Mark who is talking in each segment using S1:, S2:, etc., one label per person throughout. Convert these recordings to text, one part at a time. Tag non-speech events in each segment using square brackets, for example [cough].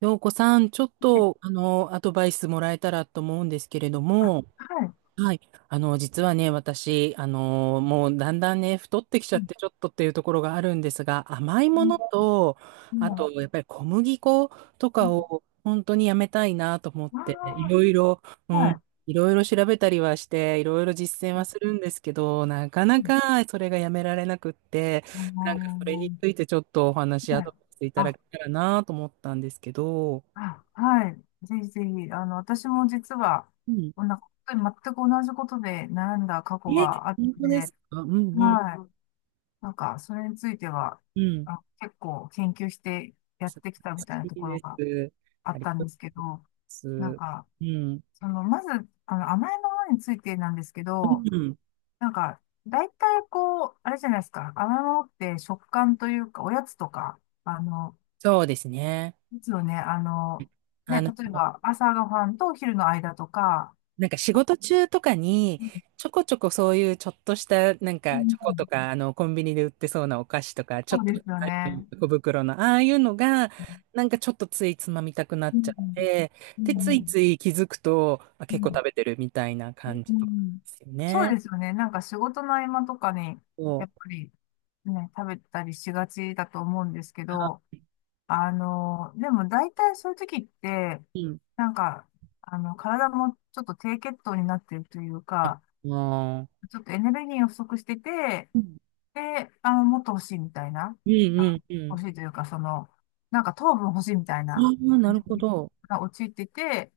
S1: 陽子さん、ちょっと、
S2: え
S1: アドバイスもらえたらと思うんですけれど
S2: あ、
S1: も。
S2: はい。
S1: はい。実はね、私、もうだんだんね、太ってきちゃ
S2: う
S1: っ
S2: ん、
S1: て、ちょっとっていうところがあるんですが、甘い
S2: う
S1: もの
S2: ん、
S1: と、あ
S2: 今、
S1: と、やっぱり小麦粉と
S2: う
S1: か
S2: ん、
S1: を本当にやめたいなと思っ
S2: あ
S1: て、いろいろ、う
S2: あ、はい。
S1: ん、いろいろ調べたりはして、いろいろ実践はするんですけど、なか
S2: う
S1: な
S2: ん、
S1: かそれがやめられなくって、
S2: あ
S1: なんかそれに
S2: の
S1: ついてちょっとお話、ア
S2: は
S1: ド
S2: い。
S1: バイスいただ
S2: あ、
S1: けたらなと思ったんですけど。
S2: あ、はい。ぜひぜひ、私も実は、
S1: うん。
S2: こんな、本当に全く同じことで悩んだ過
S1: え、
S2: 去がある
S1: 本
S2: の
S1: 当
S2: で、
S1: ですか？うんうん
S2: はい。なんか、それについては、
S1: うん。
S2: 結構研究してやってきたみたいな
S1: 好
S2: と
S1: き
S2: こ
S1: で
S2: ろが
S1: す。
S2: あ
S1: あ
S2: っ
S1: り
S2: たん
S1: がとう
S2: ですけ
S1: ございま
S2: ど、
S1: す。
S2: なんか、
S1: うん。
S2: まず、甘えのものについてなんですけど、
S1: うん。
S2: なんか、大体こう、あれじゃないですか。甘いものって食感というか、おやつとか、
S1: そうですね。
S2: いつよね、
S1: あ
S2: ね、
S1: の、
S2: 例えば朝ごはんとお昼の間とか、
S1: なんか仕事中とかに、
S2: うん、
S1: ちょこちょこそういうちょっとした、なん
S2: う
S1: かチ
S2: ん。
S1: ョコとか、コンビニで売ってそうなお菓子とか、ちょ
S2: そ
S1: っ
S2: う
S1: と
S2: ですよね。
S1: 小袋の、ああいうのが、なんかちょっとついつまみたくな
S2: う
S1: っちゃ
S2: ん、
S1: って、
S2: う
S1: で、
S2: ん、う
S1: つい
S2: ん、
S1: つい気づくと、あ、
S2: う
S1: 結構食べてるみたいな感じとかで
S2: ん。
S1: すよ
S2: そう
S1: ね。
S2: ですよね。なんか仕事の合間とかに、
S1: そ
S2: やっぱ
S1: う。
S2: りね、食べたりしがちだと思うんですけど、
S1: あ、
S2: でも大体そういう時って、
S1: うん、
S2: なんか、体もちょっと低血糖になってるというか、
S1: ああ、
S2: ちょっとエネルギーが不足してて、
S1: うん。
S2: で、もっと欲しいみたいな、
S1: うんう
S2: あ
S1: んうん。
S2: 欲しいというか、その、なんか糖分欲しいみたい
S1: あ
S2: な
S1: あ、な
S2: 感
S1: る
S2: じ
S1: ほ
S2: に、
S1: ど。
S2: が陥ってて、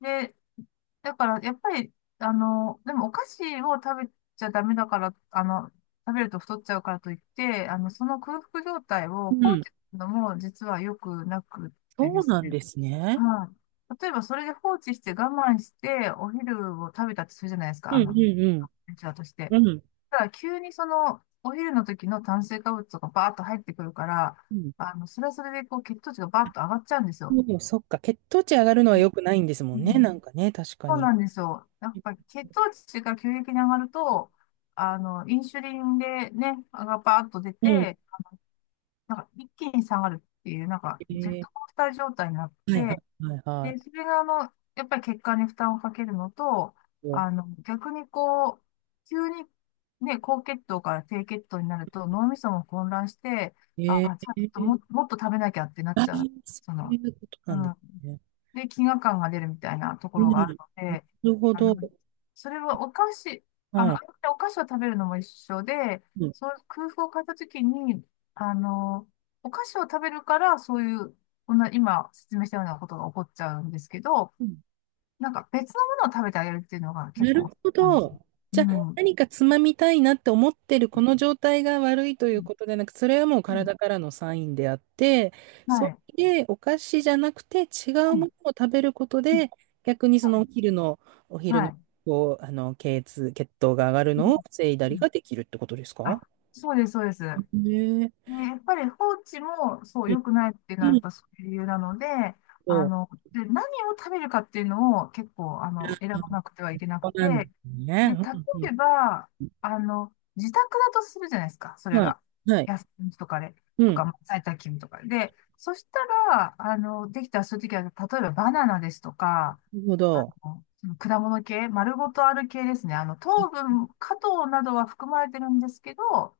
S2: で、だから、やっぱり、でもお菓子を食べちゃダメだから、食べると太っちゃうからといって、その空腹状態を
S1: う
S2: 放
S1: ん、
S2: 置するのも実は良くなくってで
S1: そう
S2: す
S1: なん
S2: ね。
S1: ですね。
S2: はい。例えば、それで放置して我慢して、お昼を食べたとするじゃないですか、
S1: うんうん
S2: うちわとして。
S1: うん。うん。
S2: ただ、急にその、お昼の時の炭水化物とかバーッと入ってくるから、
S1: うん。
S2: それはそれで、こう、血糖値がバーッと上がっちゃうんですよ。
S1: もうそっか、血糖値上がるのは良くないんですも
S2: う
S1: んね。な
S2: ん、
S1: んかね、確か
S2: そう
S1: に。
S2: なんですよ。やっぱり血糖値が急激に上がると、インスリンでね、がバーッと出
S1: うん。
S2: て、なんか一気に下がるっていう、なんかジェッ
S1: え
S2: ト
S1: え、
S2: コースター状態になっ
S1: はいは
S2: て、
S1: いはいは
S2: で、それがやっぱり血管に負担をかけるのと、
S1: い。
S2: 逆にこう、急にね、高血糖から低血糖になると脳みそも混乱して、あ
S1: え
S2: あ、ちょっとも、
S1: え、
S2: もっと食べなきゃってなっ
S1: ああ
S2: ちゃ
S1: ー、
S2: う。
S1: そ
S2: そ
S1: うい
S2: の、
S1: うことな
S2: う
S1: んで
S2: ん。
S1: すね。
S2: で、飢餓感が出るみたいなとこ
S1: うん。
S2: ろがあ
S1: な
S2: るので、
S1: るほ
S2: あ
S1: ど。
S2: の、それはお菓子、
S1: う
S2: あの、
S1: ん。
S2: お菓子を食べるのも一緒で、
S1: う
S2: その空腹を変えたときに、あの、お菓子を食べるから、そういう、こんな、今説明したようなことが起こっちゃうんですけど、
S1: ん、
S2: なんか別のものを食べてあげるっていうのが結
S1: なる
S2: 構
S1: ほ
S2: なんですよ。
S1: ど。
S2: う
S1: じゃあ、
S2: ん。う
S1: 何かつまみたいなって思ってるこの状態が悪いという
S2: ん、
S1: ことでなく、それはもう
S2: うん。
S1: 体からのサインであって、
S2: は
S1: そ
S2: い。
S1: れでお菓子じゃなくて違う
S2: う
S1: もの
S2: ん、
S1: を食べること
S2: うん。
S1: で、逆にそ
S2: は
S1: のお
S2: い。
S1: 昼の、お昼
S2: は
S1: の、
S2: い。
S1: こう、血圧、血糖が上がる
S2: うん、
S1: のを防いだ
S2: う
S1: り
S2: ん。
S1: ができるってことですか
S2: あ、そうです、そうです。
S1: ね
S2: ね、やっぱり放置もそう
S1: え？
S2: 良くないっていうの
S1: う
S2: はやっ
S1: ん、
S2: ぱそういう理由なので、あ
S1: そう。
S2: の、で、何を食べるかっていうのを結構、選ばなくてはいけな
S1: そ
S2: く
S1: う
S2: て、
S1: なんです
S2: で、例
S1: ね。うん
S2: えば、自宅だとするじゃないですか、そ
S1: うん。
S2: れ
S1: はい。
S2: が。
S1: はい。
S2: 休みとかで、
S1: う
S2: と
S1: ん。な
S2: か、まあ在宅勤務とかで。で、そしたら、できたらそういう時は、例えばバナナですとか、
S1: るほど。
S2: その果物系、丸ごとある系ですね。糖分、果糖などは含まれてるんですけど、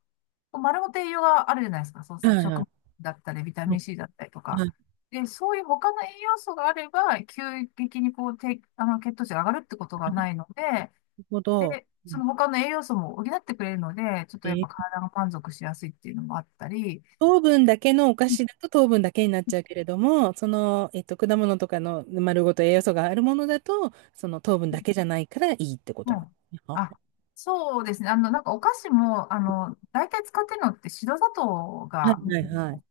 S2: 丸ごと栄養があるじゃないですか。そう
S1: はい
S2: 食
S1: は
S2: 物
S1: い。
S2: だったり、ビタ
S1: うん、
S2: ミン C だったりと
S1: な
S2: か。
S1: る
S2: で、そういう他の栄養素があれば、急激にこう、低あの、血糖値が上がるってことがないので、
S1: ほど。
S2: で、
S1: う
S2: そ
S1: ん、
S2: の他の栄養素も補ってくれるので、ちょっとやっぱ
S1: え
S2: 体が満足しやすいっていうのもあったり、
S1: 糖分だけのお菓
S2: うん、
S1: 子だと糖分だけになっちゃうけれども、その、果物とかの丸ごと栄養素があるものだと、その糖分だけじゃないからいいってこと
S2: は
S1: なんで
S2: い。
S1: すね。あ、は
S2: あ、そうですね。なんかお菓子も、大体使ってるのって白砂糖
S1: い
S2: が、
S1: はいはい。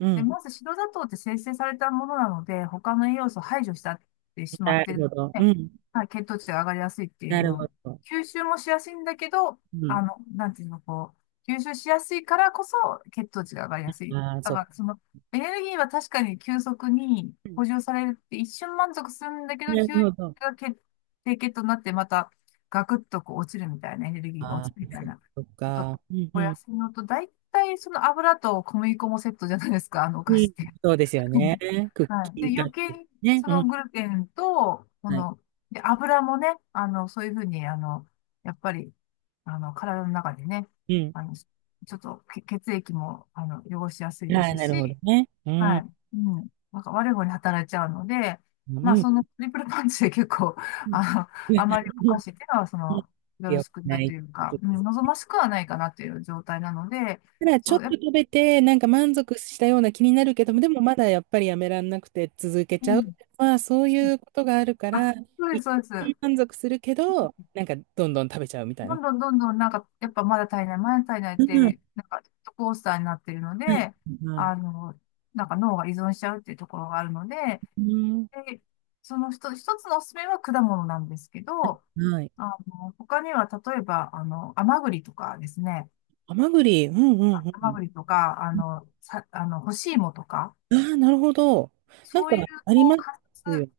S1: う
S2: で、
S1: ん。
S2: まず白砂糖って生成されたものなので、他の栄養素を排除したってしまっ
S1: な
S2: て
S1: る
S2: る
S1: ほど。
S2: の
S1: う
S2: で、
S1: ん。
S2: はい、血糖値が上がりやすいってい
S1: な
S2: う
S1: るほ
S2: の、
S1: ど。
S2: 吸収もしやすいんだけど、
S1: うん。
S2: なんていうの、こう、吸収しやすいからこそ血糖値が上がりやすい。
S1: ああ、
S2: だ
S1: そう
S2: か
S1: か。
S2: ら、その、エネルギーは確かに急速に
S1: うん、
S2: 補充されるって一瞬満足するんだけど、
S1: なる
S2: 急が
S1: ほど。
S2: 血低血糖になってまたガクッとこう落ちるみたいな、エネルギーが
S1: あ
S2: 落ち
S1: あ、
S2: るみたいな
S1: そっ
S2: こと
S1: か。うんう
S2: お
S1: ん。
S2: 安いのと、大体その油と小麦粉もセットじゃないですか、[laughs] あのお
S1: う
S2: 菓子
S1: ん。
S2: って。
S1: そうですよ
S2: [laughs]
S1: ね。クッ
S2: はい。
S1: キ
S2: で、
S1: ー買
S2: 余
S1: っ
S2: 計
S1: て
S2: に
S1: ね。
S2: そ
S1: う
S2: の
S1: ん。
S2: グルテンと、こ
S1: はい。
S2: の、で、油もね、そういうふうに、やっぱり、体の中でね、
S1: うん。
S2: ちょっと血液も、汚しやすいで
S1: はい、
S2: す
S1: なるほど
S2: し、
S1: ね。う
S2: は
S1: ん。
S2: い。うん。なんか悪い方に働いちゃうので、
S1: う
S2: まあ、
S1: ん。
S2: そのトリプルパンチで結構、
S1: う
S2: [laughs]
S1: ん。
S2: あの、あまりお菓
S1: [laughs]
S2: 子っていうのは、その、よろ
S1: よく
S2: しく
S1: な
S2: ないと
S1: い。
S2: いうか、うん、望ましくはないかなという状態なので、
S1: ただちょ
S2: そ
S1: っ
S2: う、
S1: と
S2: やっぱ、
S1: 食べて、なんか満足したような気になるけども、でもまだやっぱりやめらんなくて続け
S2: う
S1: ちゃう。
S2: ん。
S1: まあそういうことがあるから、
S2: あ、そうで
S1: 一
S2: す、そうで
S1: 旦
S2: す。
S1: 満足するけど、なんかどんどん食べちゃうみたい
S2: ど
S1: な。
S2: んどんどんどん、なんか、やっぱまだ足りない、まだ足りないっ
S1: うん、
S2: て、なんか、ジェットコースターになっているので、
S1: はい。は
S2: あ
S1: い。
S2: の、なんか脳が依存しちゃうっていうところがあるので、
S1: うん、
S2: で、その一つ一つのおすすめは果物なんですけど、
S1: はい。
S2: 他には例えば、甘栗とかですね、
S1: ハマグリ、うんうんう
S2: 甘
S1: ん。
S2: 栗とか、あの、さ、あの、干し芋とか、
S1: ああ、なるほど。なん
S2: そう
S1: か
S2: いう、
S1: あり
S2: こ
S1: ま
S2: う、柑
S1: すよ
S2: 橘、
S1: ね。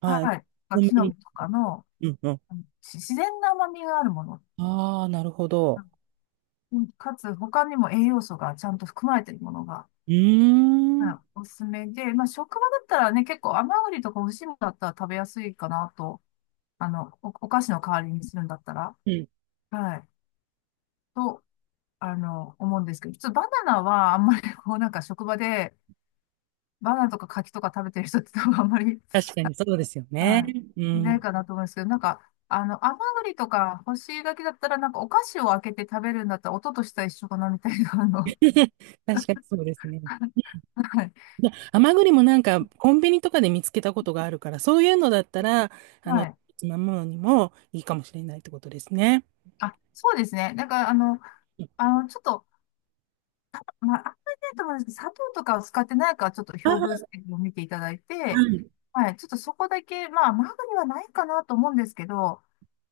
S1: はい。
S2: はい、まあ
S1: コン
S2: 木
S1: ビ
S2: の実
S1: ニ。
S2: とかの、
S1: うんうん。
S2: あのし自然な甘みがあるもの、
S1: ああ、なるほど。
S2: うん、かつ、他にも栄養素がちゃんと含まれているものが、
S1: うーん。
S2: は
S1: う
S2: い、おすすめで、まあ、職場だったらね、結構甘栗とか干し芋だったら食べやすいかなと、お菓子の代わりにするんだったら、
S1: ん。
S2: はい。と、あの、思うんですけど、普通バナナはあんまりこうなんか職場でバナナとか柿とか食べてる人って多分あんまり、
S1: 確かにそうですよね。
S2: は
S1: う
S2: い、いない
S1: ん。
S2: かなと思うんですけど、なんか、甘栗とか干し柿だったらなんかお菓子を開けて食べるんだったら音としては一緒かなみたいな、
S1: [laughs] 確かにそうですね。
S2: はい、
S1: [laughs] で、甘栗もなんかコンビニとかで見つけたことがあるから、そういうのだったら、あの、
S2: はい。
S1: つまむのにもいいかもしれないってことですね。
S2: あ、そうですね。なんかちょっと、まあ、あんまりないと思うんですけど、砂糖とかを使ってないかちょっと
S1: ああ、
S2: 表分
S1: は
S2: 析を見ていただいて、
S1: い。
S2: はい、ちょっとそこだけ、まあ、甘栗はないかなと思うんですけど、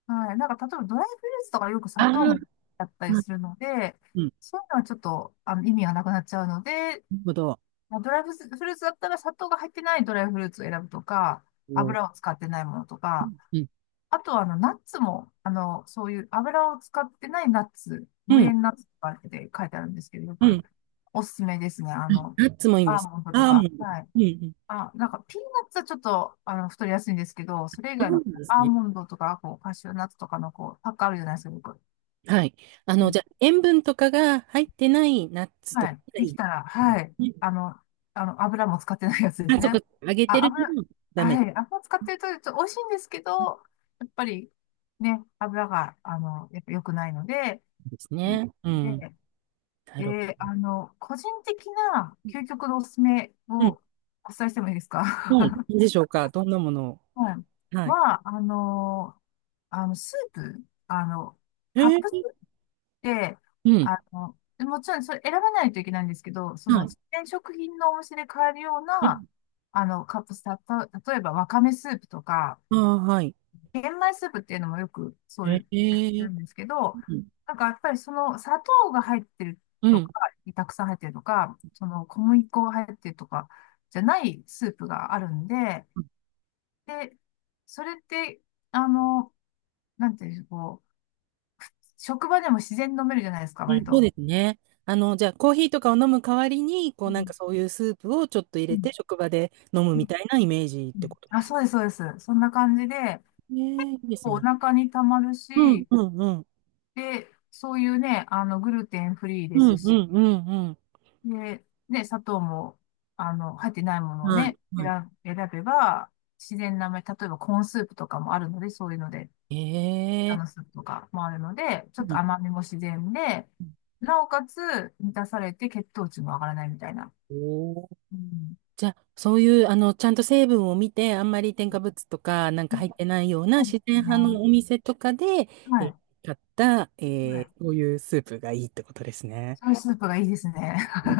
S2: はい。なんか、例えばドライフルーツとかよく
S1: あ
S2: 砂
S1: あ、
S2: 糖
S1: う
S2: だったり
S1: ん、
S2: するので、
S1: うん。
S2: そういうのはちょっと、意味がなくなっちゃうので、
S1: なるほど。
S2: まあドライフルーツだったら砂糖が入ってないドライフルーツを選ぶとか、
S1: お
S2: 油を
S1: ー、
S2: 使ってないものとか、
S1: うん。
S2: あとは、ナッツも、そういう油を使ってないナッツ、
S1: う
S2: 無
S1: ん。
S2: 塩ナッツとかって書いてあるんですけど、よ
S1: う
S2: く
S1: ん。
S2: おすすめですね。
S1: ナッツもいいん
S2: ア
S1: で
S2: ー
S1: す。
S2: モンドと
S1: アーモンド。
S2: か。はい。
S1: うんうん。
S2: あ、なんか、ピーナッツはちょっと、太りやすいんですけど、それ以
S1: そう
S2: 外
S1: な
S2: の、こ
S1: ん
S2: う
S1: です
S2: アー
S1: ね。
S2: モンドとか、こう、カシューナッツとかの、こう、パックあるじゃないですか、よく。
S1: はい。
S2: うん。
S1: じゃあ、塩分とかが入ってないナッツと
S2: は
S1: か
S2: い。
S1: が
S2: で
S1: いい
S2: き
S1: で
S2: たら、はい。
S1: すね。
S2: 油も使ってないやつです
S1: あ、そこ、
S2: ね。
S1: 揚げて
S2: あ、
S1: る
S2: 油、
S1: のはダメで
S2: はい。油使ってると、ちょっと美味しいんですけど、やっぱり、ね、油が、やっぱ良くないので、
S1: す
S2: え
S1: ね。うん。
S2: で、
S1: なるほ
S2: で、あの、個人的な究極のおすすめ
S1: ど。うん。
S2: をお伝えしてもいいですか？
S1: はい。
S2: [laughs]
S1: いいでしょうか。どんなものを？
S2: はい。
S1: はい。
S2: は、あのー、あの、スープ、
S1: え
S2: カップスー
S1: ー、
S2: プって、
S1: うん。
S2: もちろんそれ選ばないといけないんですけど、そ
S1: は
S2: の、
S1: い。
S2: 自然食品のお店で買えるよう
S1: うん。
S2: な、あの、カップス、たと、例えばわかめスープとか、
S1: ああ、はい。
S2: 玄米スープっていうのもよくそう
S1: え
S2: いうやって
S1: え、
S2: るんですけど、
S1: うん。
S2: なんかやっぱりその砂糖が入ってる
S1: うん。う
S2: とか、
S1: ん、
S2: たくさん入ってるとか、その小麦粉が入ってるとかじゃないスープがあるんで、で、それって、あの、なんていうんでしょう、こう、職場でも自然に飲めるじゃないですか、割
S1: そう
S2: と。
S1: ですね。じゃあ、コーヒーとかを飲む代わりに、こ
S2: う
S1: う、なんか
S2: ん、
S1: そういうスープをちょっと入
S2: う
S1: れて、
S2: ん、
S1: 職場で飲む
S2: う
S1: み
S2: ん、
S1: たいなイメージっ
S2: う
S1: て
S2: ん、
S1: ことで
S2: あ、
S1: す
S2: そうです、そうです。そんな感じで、
S1: よね。いいです
S2: こうお
S1: ね。
S2: 腹にたまる
S1: うん、
S2: し、
S1: うん、うん。
S2: で、そういうね、グルテンフリーで
S1: う
S2: す
S1: ん、う
S2: し、
S1: ん、うん、うん。
S2: で、ね、砂糖も、入ってないものを
S1: はい、
S2: ね、
S1: は
S2: 選べば、自然なめ、例えばコーンスープとかもあるので、そういうので、あ
S1: い。え
S2: のス
S1: え、
S2: ープとかもあるので、ちょっ
S1: う
S2: と
S1: ん。
S2: 甘みも自然で、なおかつ満たされて血糖値も上がらないみたいな。
S1: おー、
S2: うん。
S1: じゃあ、そういう、ちゃんと成分を見て、あんまり添加物とかなん
S2: う
S1: か入っ
S2: ん、
S1: てないような
S2: そうで
S1: 自
S2: す
S1: 然
S2: ね。
S1: 派のお店とかで、
S2: は
S1: えー
S2: い。
S1: 買った、
S2: はい。
S1: こういうスープがいいってことですね。
S2: そのスープがいいですね。
S1: うん、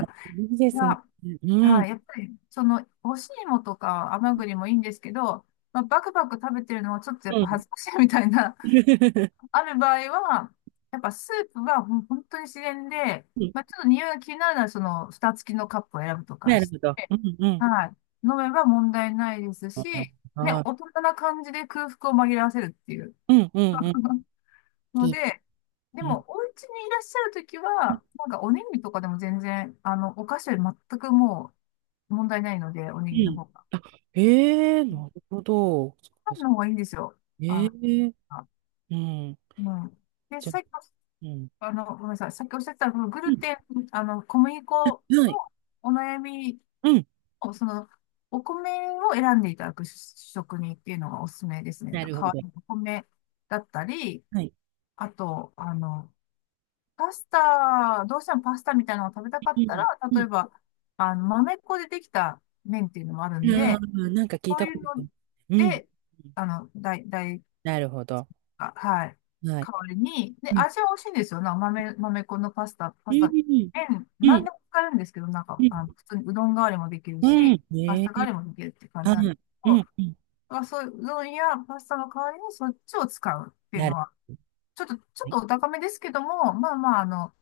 S1: いいで
S2: [laughs]
S1: すね。
S2: が、
S1: う
S2: は
S1: ん。
S2: い。やっぱり、その、干し芋とか甘栗もいいんですけど、まあ、バクバク食べてるのはちょっとやっ
S1: う
S2: ぱ
S1: ん。
S2: 恥ずかしいみたいな、[laughs]
S1: [laughs]
S2: ある場合は、やっぱスープは本当に自然で、
S1: うん、
S2: まあ、ちょっと匂いが気になるなら、その、蓋付きのカップを選ぶとか、
S1: なるほど。うんうん。
S2: はい、飲めば問題ないです
S1: あ
S2: し、ね、
S1: ー、
S2: 大人な感じで空腹を紛らわせるっていう
S1: うんうんうん。
S2: の
S1: き、
S2: で、で
S1: うん。
S2: も、お家にいらっしゃるときは、なんかおにぎりとかでも全然、お菓子より全くもう問題ないので、おに
S1: う
S2: ぎりの
S1: ん。
S2: 方が。
S1: あ、ええー、なるほど。そっ
S2: パ
S1: か
S2: ン
S1: そっ
S2: の
S1: か、
S2: 方がいいんですよ。あ
S1: ええ
S2: の、
S1: ー、
S2: あ
S1: うん。
S2: うん。で、
S1: じゃあ、
S2: さっき、
S1: うん。
S2: あの、ごめんなさい。さっきおっしゃってた、このグ
S1: う
S2: ル
S1: ん、
S2: テン、あの、小麦粉の
S1: はい。
S2: お悩み、
S1: うん。
S2: おその、お米を選んでいただく職人っていうのがおすすめですね。
S1: な
S2: 代
S1: るほど。
S2: わりのお米だったり、
S1: はい。
S2: あと、パスタ、どうしてもパスタみたいなのを食べたか
S1: うん。
S2: っ
S1: う
S2: た
S1: ん
S2: ら、例えば、豆粉でできた麺っていうのもあるんで、
S1: うん、なんか聞い
S2: そう
S1: た
S2: い
S1: こ
S2: う
S1: と
S2: の
S1: ある。うん。
S2: で、代
S1: なるほど。
S2: あ、はい。
S1: はい。
S2: 代わりに、で、
S1: うん。
S2: 味は美味しいんですよ。豆粉の
S1: う
S2: パスタ、
S1: ん。
S2: 麺、
S1: う
S2: 何
S1: ん。
S2: でも使えるんですけど、なん
S1: う
S2: か、
S1: ん。
S2: 普通にうどん代わりもできる
S1: う
S2: し、
S1: ん、
S2: パス
S1: ね
S2: タ代わ
S1: え。
S2: りもできるって感じ
S1: は
S2: なんです
S1: い。
S2: け
S1: う
S2: ど、
S1: ん。うん。
S2: だからそういううどんやパスタの代わりにそっちを使うっていう
S1: な
S2: の
S1: る
S2: は、
S1: ほ
S2: ちょっと
S1: ど。
S2: お高めですけども、まあまあ、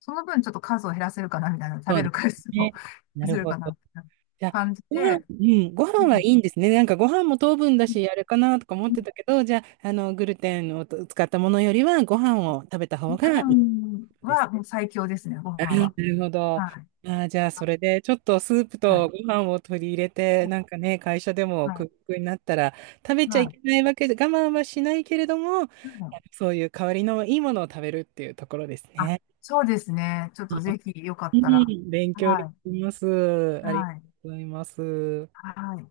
S2: その分ちょっと数を減らせるかな、みたいな、食
S1: そう
S2: べ
S1: で
S2: る回
S1: す
S2: 数を [laughs]
S1: ね。
S2: 減
S1: な
S2: ら
S1: る
S2: せる
S1: ほ
S2: かな、
S1: ど。
S2: みたいな
S1: じゃあ、
S2: 感じ
S1: ご飯、
S2: で、
S1: うん、ご
S2: う
S1: 飯は
S2: ん、
S1: いいんですね。なんかご飯も糖分だ
S2: うん、
S1: し、あれかなとか思っ
S2: う
S1: て
S2: ん、
S1: たけど、じゃあ、グルテンを使ったものよりは、ご飯を食べた方
S2: ご
S1: がいい
S2: 飯
S1: です
S2: は
S1: ね。
S2: もう最強ですね、ご飯
S1: な
S2: は。
S1: るほど。あ
S2: はい。
S1: あ、じゃあ、それで、ちょっとスープ
S2: は
S1: と
S2: い。
S1: ご飯を取り入れて、なんかね、会社でも
S2: は
S1: ク
S2: い。
S1: ックになったら、食べちゃ
S2: は
S1: い
S2: い。
S1: けないわけで、我慢はしないけれども、
S2: うん、
S1: そういう代わりのいいものを食べるっていうところです
S2: あ、
S1: ね。
S2: そうですね。ちょっ
S1: う
S2: とぜひよかったら。
S1: ん、勉強に
S2: はい。
S1: なります。ありがと
S2: はい。
S1: うございます。
S2: はい。